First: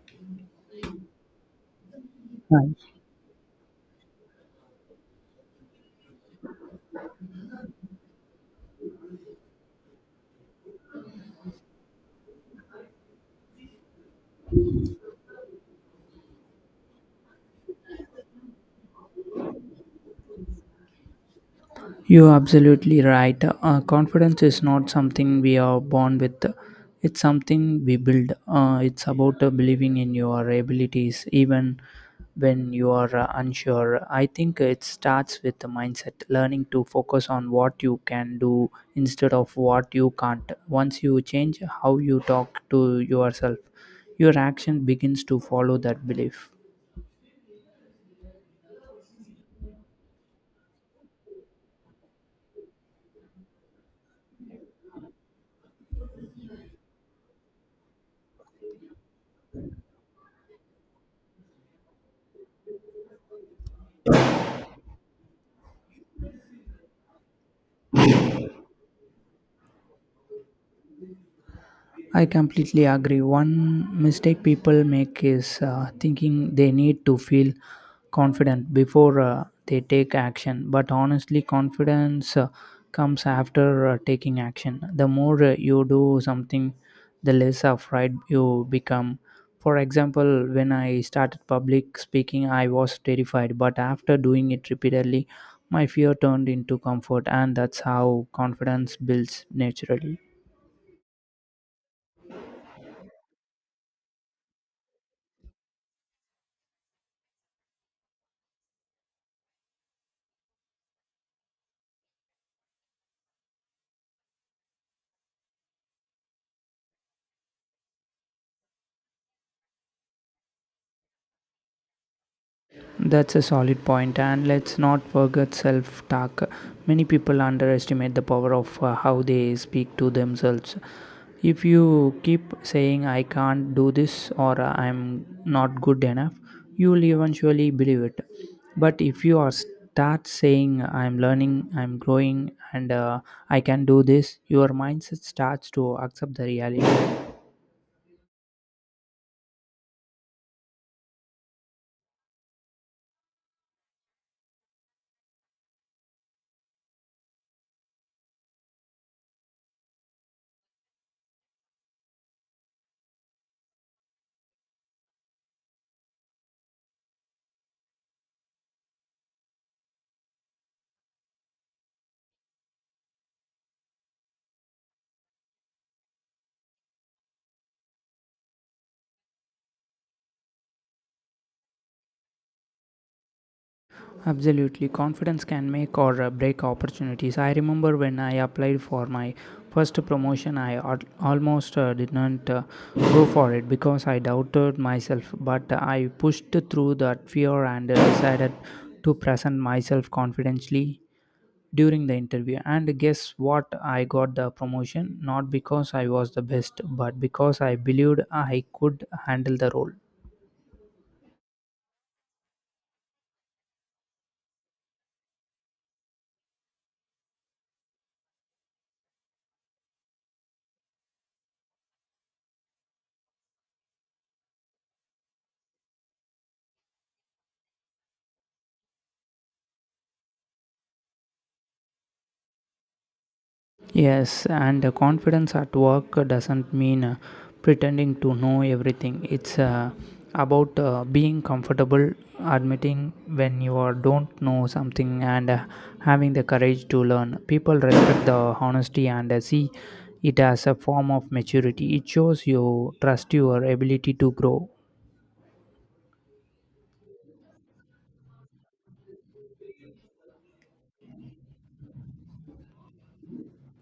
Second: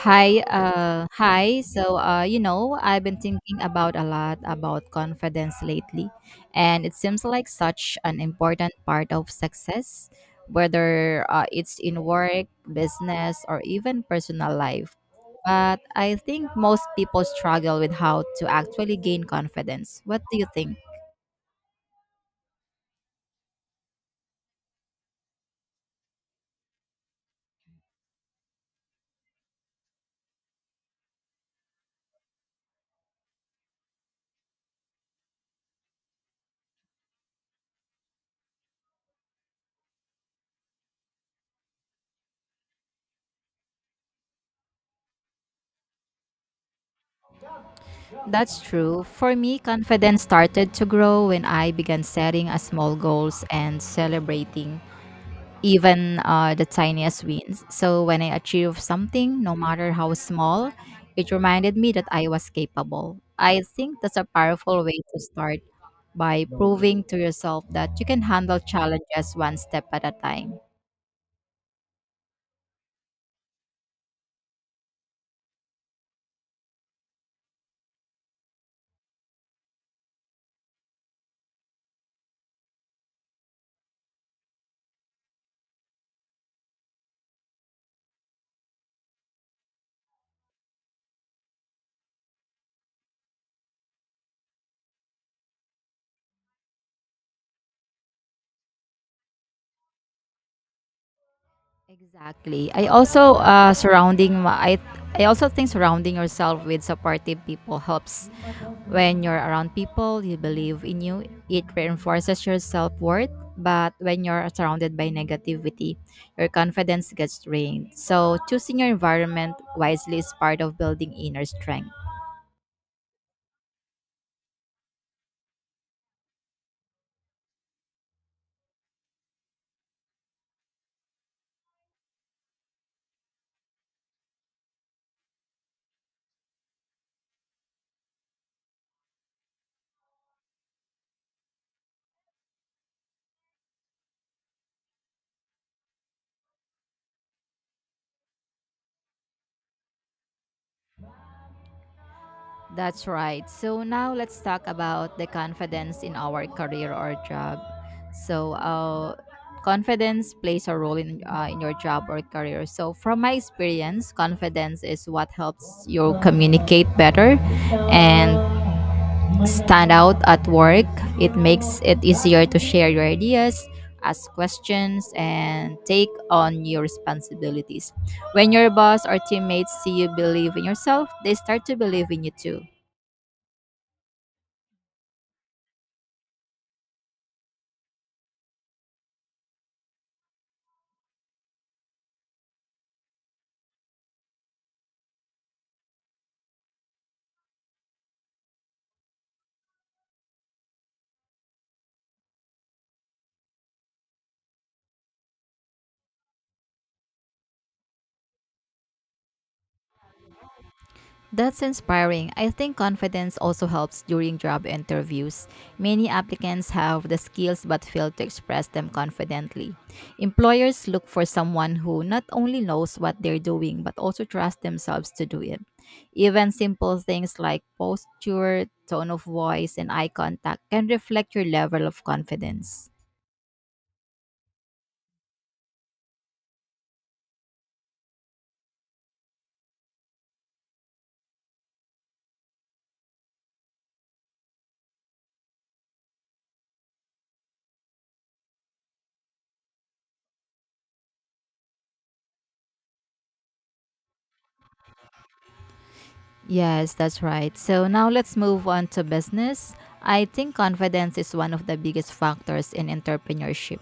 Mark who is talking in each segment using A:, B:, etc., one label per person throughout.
A: Hi. So, uh, you
B: Right.
A: know, I've been thinking about a lot about confidence lately, and it seems like such an important part of success, whether it's in work, business, or even personal life. But I think most people struggle with how to actually gain confidence. What do you think?
B: You're absolutely right. Confidence is not something we are born with, it's something we build. It's about believing in your abilities, even when you are unsure. I think it starts with the mindset, learning to focus on what you can do instead of what you can't. Once you change how you talk to yourself, your action begins to follow that belief.
A: That's true. For me, confidence started to grow when I began setting a small goals and celebrating even the tiniest wins. So when I achieved something, no matter how small, it reminded me that I was capable. I think that's a powerful way to start by proving to yourself that you can handle challenges one step at a time.
B: I completely agree. One mistake people make is thinking they need to feel confident before they take action. But honestly, confidence comes after taking action. The more you do something, the less afraid you become. For example, when I started public speaking, I was terrified, but after doing it repeatedly, my fear turned into comfort, and that's how confidence builds naturally.
A: Exactly. I also think surrounding yourself with supportive people helps. When you're around people you believe in you, it reinforces your self-worth, but when you're surrounded by negativity, your confidence gets drained. So choosing your environment wisely is part of building inner strength.
B: That's a solid point, and let's not forget self talk. Many people underestimate the power of how they speak to themselves. If you keep saying, I can't do this or I'm not good enough, you will eventually believe it. But if you are start saying, I'm learning, I'm growing, and I can do this, your mindset starts to accept the reality.
A: That's right. So now let's talk about the confidence in our career or job. So, confidence plays a role in in your job or career. So, from my experience, confidence is what helps you communicate better and stand out at work. It makes it easier to share your ideas, ask questions, and take on your responsibilities. When your boss or teammates see you believe in yourself, they start to believe in you too.
B: Absolutely, confidence can make or break opportunities. I remember when I applied for my first promotion, almost didn't go for it because I doubted myself, but I pushed through that fear and decided to present myself confidently during the interview. And guess what? I got the promotion not because I was the best, but because I believed I could handle the role.
A: That's inspiring. I think confidence also helps during job interviews. Many applicants have the skills but fail to express them confidently. Employers look for someone who not only knows what they're doing but also trusts themselves to do it. Even simple things like posture, tone of voice, and eye contact can reflect your level of confidence.
B: Yes, and confidence at work doesn't mean pretending to know everything. It's about being comfortable, admitting when you are, don't know something, and having the courage to learn. People respect the honesty and see it as a form of maturity. It shows you trust your ability to grow.
A: Yes, that's right. So now let's move on to business. I think confidence is one of the biggest factors in entrepreneurship.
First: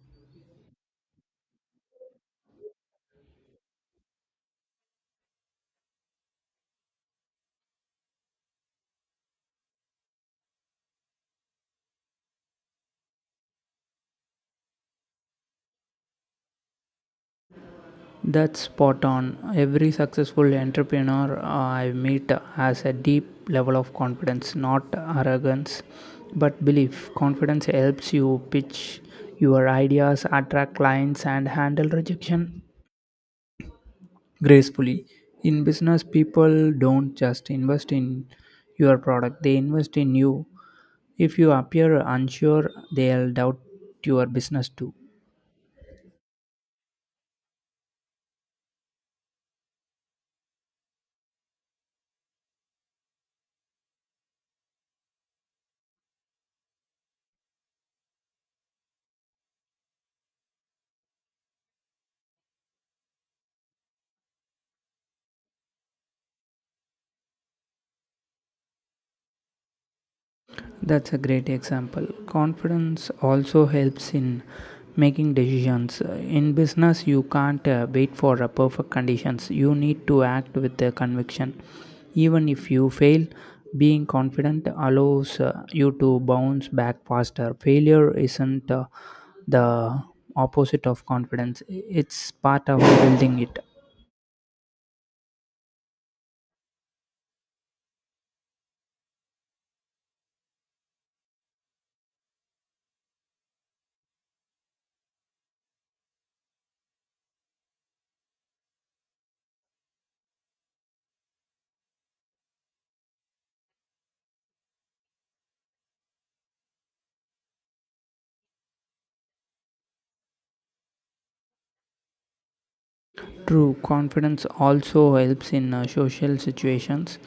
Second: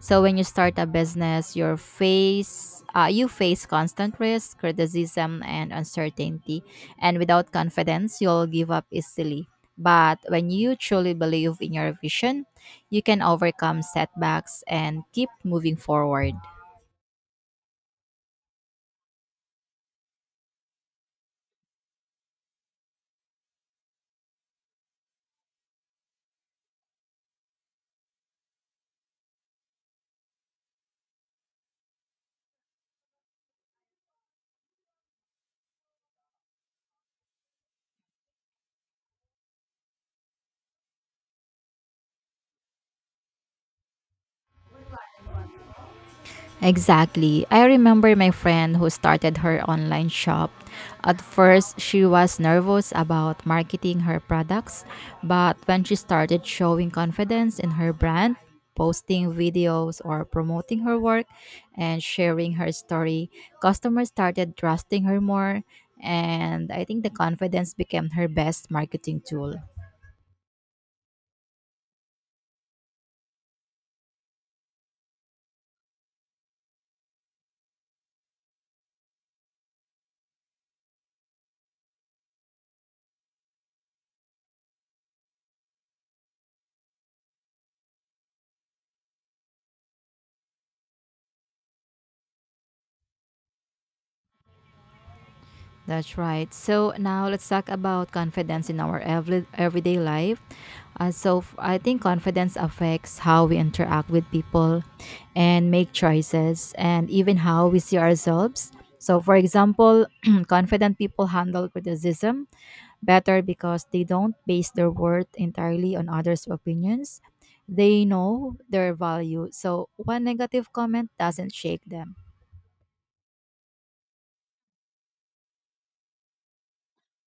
A: So when you start a business, you face constant risk, criticism, and uncertainty. And without confidence, you'll give up easily. But when you truly believe in your vision, you can overcome setbacks and keep moving forward.
B: That's spot on. Every successful entrepreneur I meet has a deep level of confidence, not arrogance, but belief. Confidence helps you pitch your ideas, attract clients, and handle rejection gracefully. In business, people don't just invest in your product, they invest in you. If you appear unsure, they'll doubt your business too.
A: Exactly. I remember my friend who started her online shop. At first, she was nervous about marketing her products, but when she started showing confidence in her brand, posting videos or promoting her work and sharing her story, customers started trusting her more, and I think the confidence became her best marketing tool.
B: That's a great example. Confidence also helps in making decisions. In business, you can't wait for perfect conditions. You need to act with the conviction. Even if you fail, being confident allows you to bounce back faster. Failure isn't the opposite of confidence, it's part of building it.
A: That's right. So now let's talk about confidence in our everyday life. So, I think confidence affects how we interact with people and make choices and even how we see ourselves. So for example, confident people handle criticism better because they don't base their worth entirely on others' opinions. They know their value. So one negative comment doesn't shake them.
B: True, confidence also helps in social situations.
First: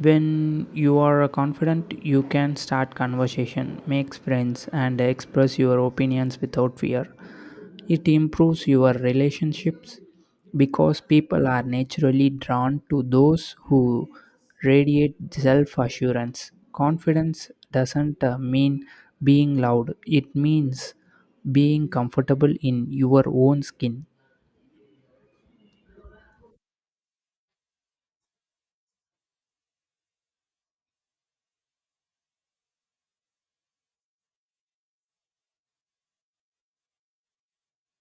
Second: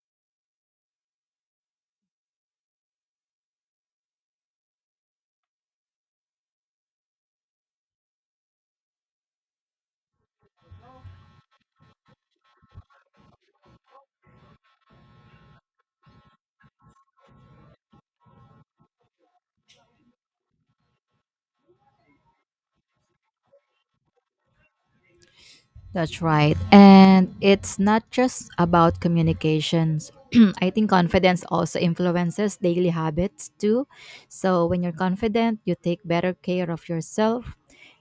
B: When you are confident, you can start conversation, make friends, and express your opinions without fear. It improves your relationships because people are naturally drawn to those who radiate self assurance. Confidence doesn't mean being loud, it means being comfortable in your own skin.
A: That's right. And it's not just about communications. I think confidence also influences daily habits too. So when you're confident, you take better care of yourself,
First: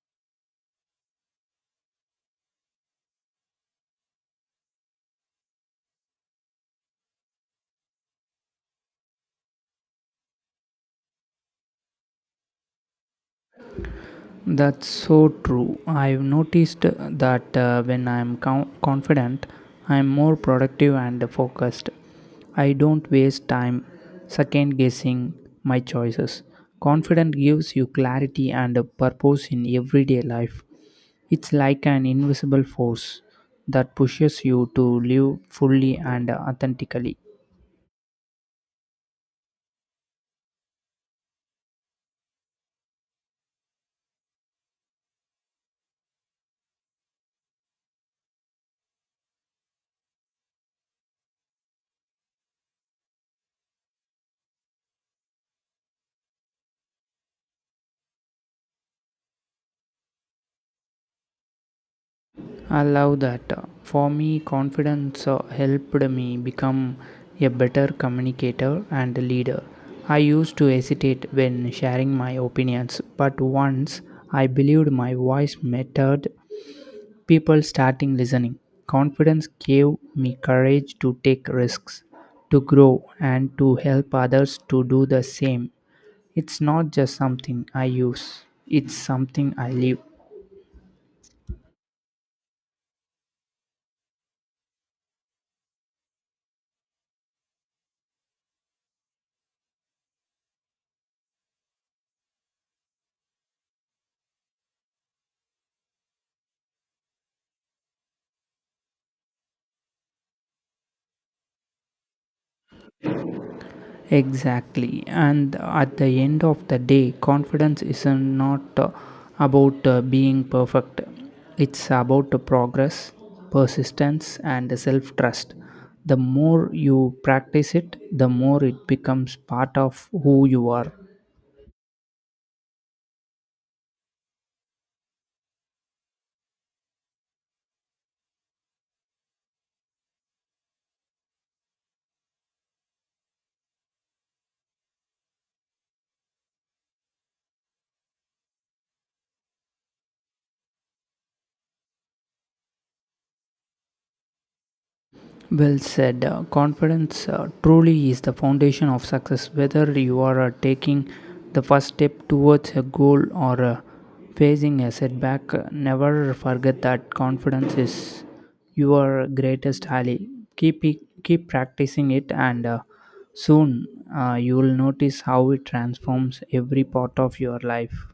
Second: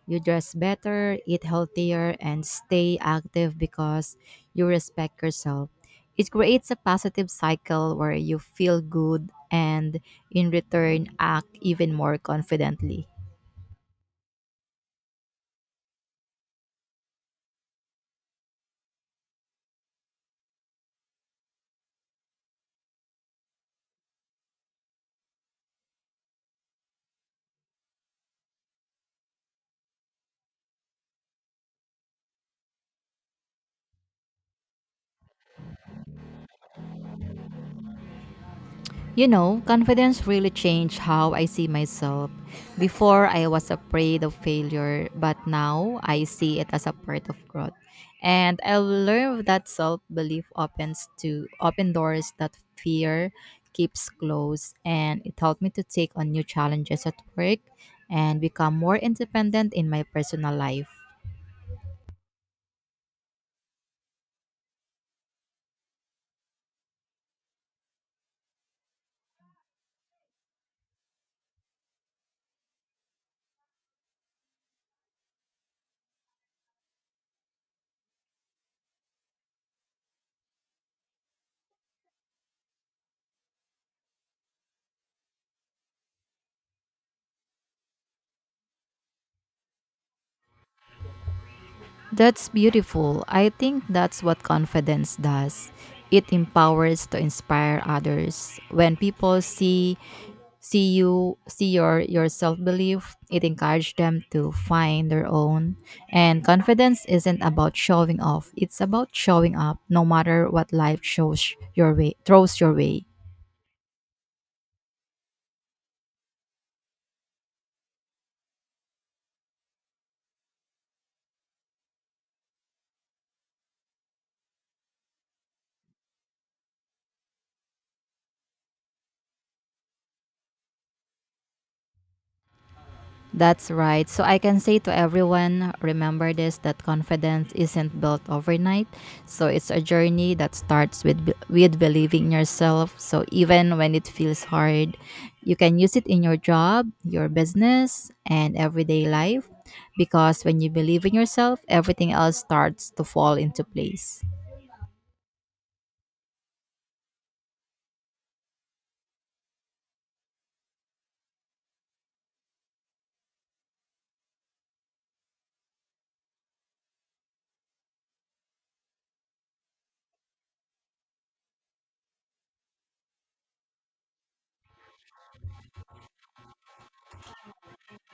A: you dress better, eat healthier, and stay active because you respect yourself. It creates a positive cycle where you feel good and in return act even more confidently.
B: That's so true. I've noticed that when confident, I'm more productive and focused. I don't waste time second guessing my choices. Confidence gives you clarity and a purpose in everyday life. It's like an invisible force that pushes you to live fully and authentically.
A: You know, confidence really changed how I see myself. Before, I was afraid of failure, but now I see it as a part of growth. And I learned that self belief opens to open doors that fear keeps closed, and it helped me to take on new challenges at work and become more independent in my personal life.
B: I love that. For me, confidence helped me become a better communicator and leader. I used to hesitate when sharing my opinions, but once I believed my voice mattered, people started listening. Confidence gave me courage to take risks, to grow, and to help others to do the same. It's not just something I use, it's something I live.
A: That's beautiful. I think that's what confidence does. It empowers to inspire others. When people see your self-belief, it encourages them to find their own. And confidence isn't about showing off. It's about showing up no matter what life shows your way throws your way.
B: Exactly. And at the end of the day, confidence is not about being perfect, it's about progress, persistence, and self trust. The more you practice it, the more it becomes part of who you are.
A: That's right. So I can say to everyone, remember this that confidence isn't built overnight. So it's a journey that starts with believing in yourself. So even when it feels hard, you can use it in your job, your business, and everyday life because when you believe in yourself, everything else starts to fall into place.
B: Well said. Confidence truly is the foundation of success. Whether you are taking the first step towards a goal or facing a setback, never forget that confidence is your greatest ally. Keep it, keep practicing it, and soon you will notice how it transforms every part of your life.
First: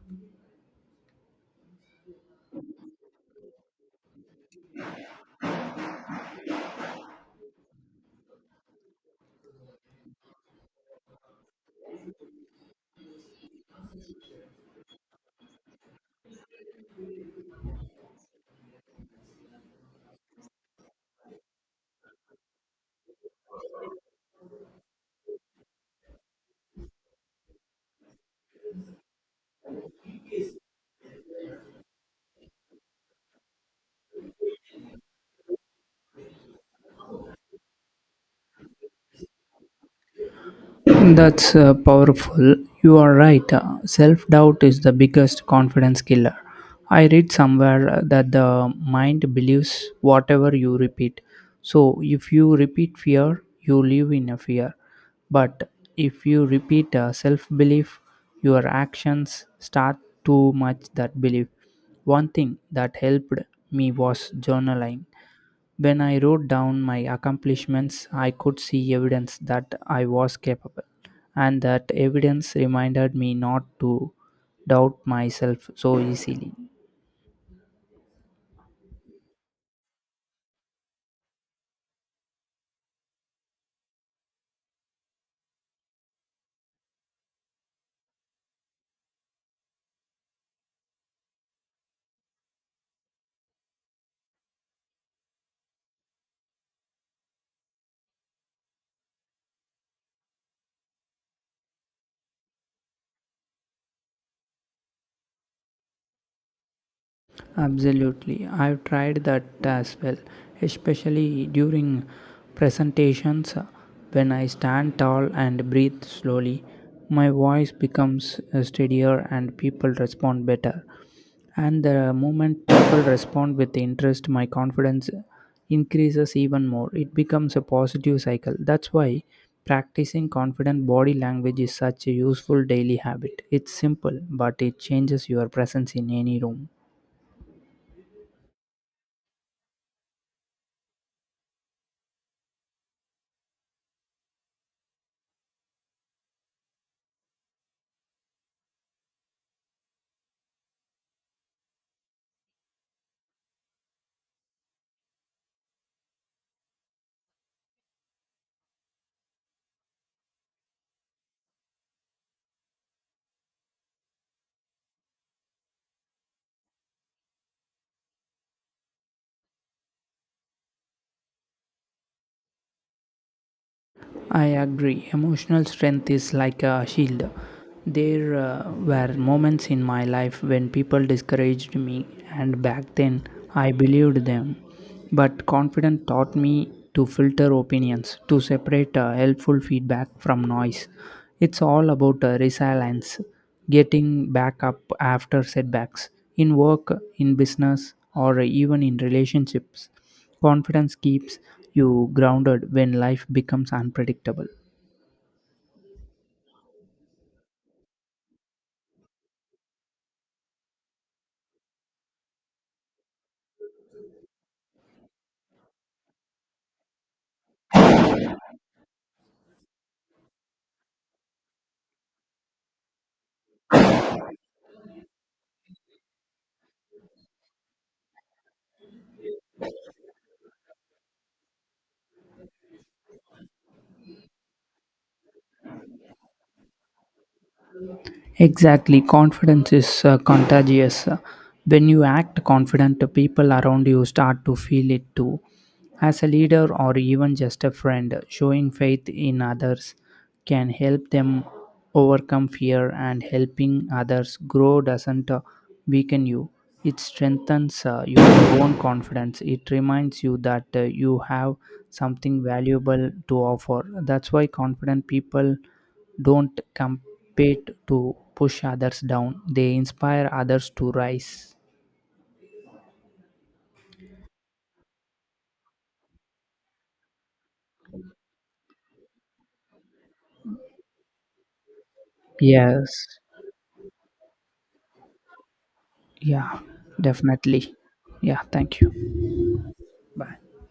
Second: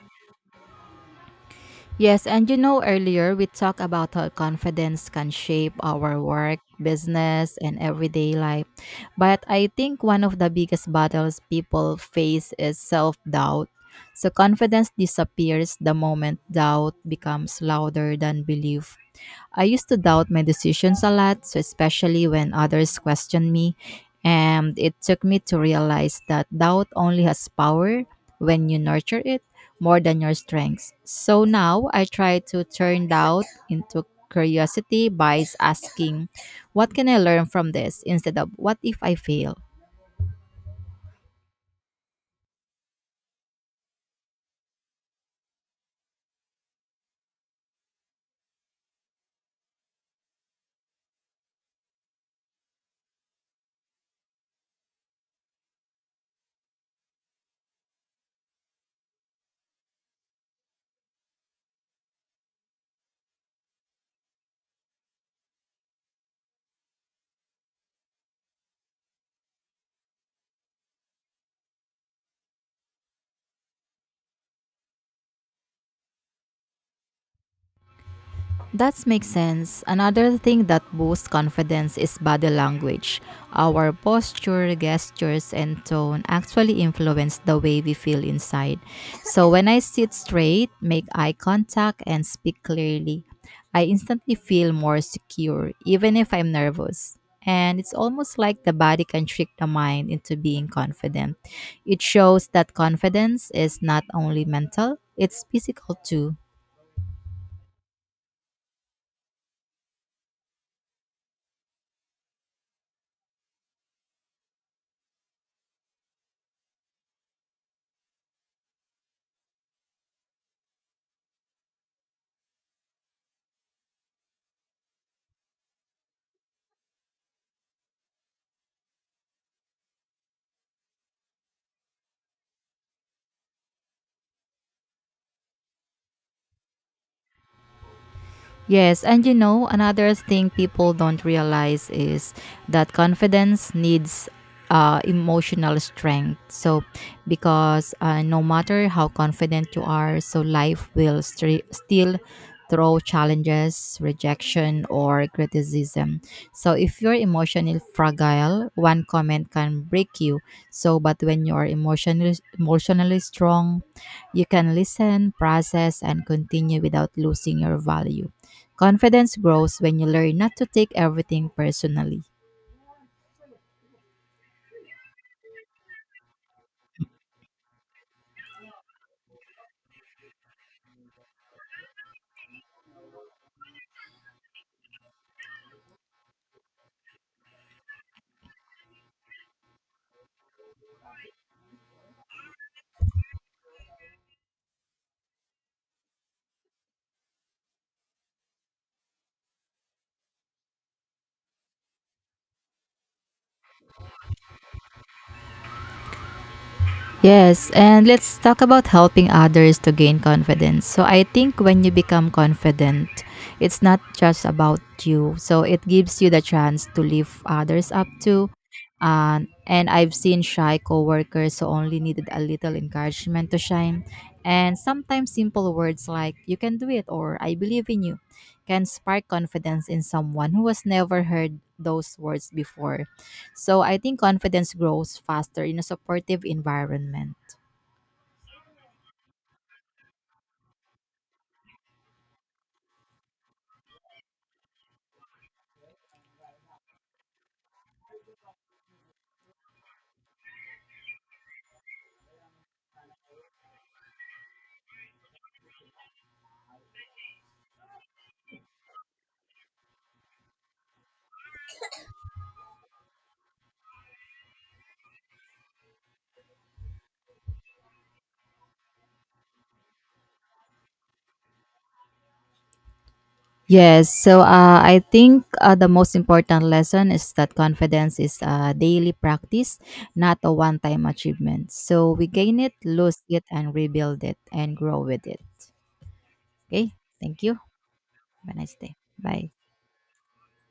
A: Yes, and you know, earlier we talked about how confidence can shape our work, business, and everyday life. But I think one of the biggest battles people face is self doubt. So confidence disappears the moment doubt becomes louder than belief. I used to doubt my decisions a lot, so especially when others questioned me. And it took me to realize that doubt only has power when you nurture it more than your strengths. So now I try to turn doubt into curiosity by asking, what can I learn from this? Instead of what if I fail?
B: That's powerful. You are right. Self doubt is the biggest confidence killer. I read somewhere that the mind believes whatever you repeat. So, if you repeat fear, you live in a fear. But if you repeat self belief, your actions start to match that belief. One thing that helped me was journaling. When I wrote down my accomplishments, I could see evidence that I was capable, and that evidence reminded me not to doubt myself so easily.
A: That makes sense. Another thing that boosts confidence is body language. Our posture, gestures, and tone actually influence the way we feel inside. So when I sit straight, make eye contact, and speak clearly, I instantly feel more secure, even if I'm nervous. And it's almost like the body can trick the mind into being confident. It shows that confidence is not only mental, it's physical too.
B: Absolutely. I've tried that as well, especially during presentations when I stand tall and breathe slowly. My voice becomes steadier and people respond better. And the moment people respond with interest, my confidence increases even more. It becomes a positive cycle. That's why practicing confident body language is such a useful daily habit. It's simple, but it changes your presence in any room.
A: Yes, and you know, another thing people don't realize is that confidence needs emotional strength. So, because no matter how confident you are, so life will still throw challenges, rejection, or criticism. So, if you're emotionally fragile, one comment can break you. So, but when you're emotionally strong, you can listen, process, and continue without losing your value. Confidence grows when you learn not to take everything personally.
B: I agree. Emotional strength is like a shield. There were moments in my life when people discouraged me, and back then I believed them. But confidence taught me to filter opinions, to separate helpful feedback from noise. It's all about resilience, getting back up after setbacks in work, in business, or even in relationships. Confidence keeps you grounded when life becomes unpredictable.
A: Yes, and let's talk about helping others to gain confidence. So I think when you become confident, it's not just about you. So it gives you the chance to lift others up to. And I've seen shy coworkers who only needed a little encouragement to shine. And sometimes simple words like "you can do it" or "I believe in you" can spark confidence in someone who has never heard those words before. So I think confidence grows faster in a supportive environment.
B: Exactly. Confidence is contagious. When you act confident, the people around you start to feel it too. As a leader or even just a friend, showing faith in others can help them overcome fear and helping others grow doesn't weaken you. It strengthens your own confidence. It reminds you that you have something valuable to offer. That's why confident people don't compete to push others down, they inspire others to rise.
A: Yes, so I think the most important lesson is that confidence is a daily practice, not a one time achievement. So we gain it,
B: Yes.
A: lose it, and rebuild it and grow with it.
B: Yeah,
A: Okay, thank you.
B: definitely. Yeah,
A: Have a nice
B: thank you.
A: day. Bye.
B: Bye.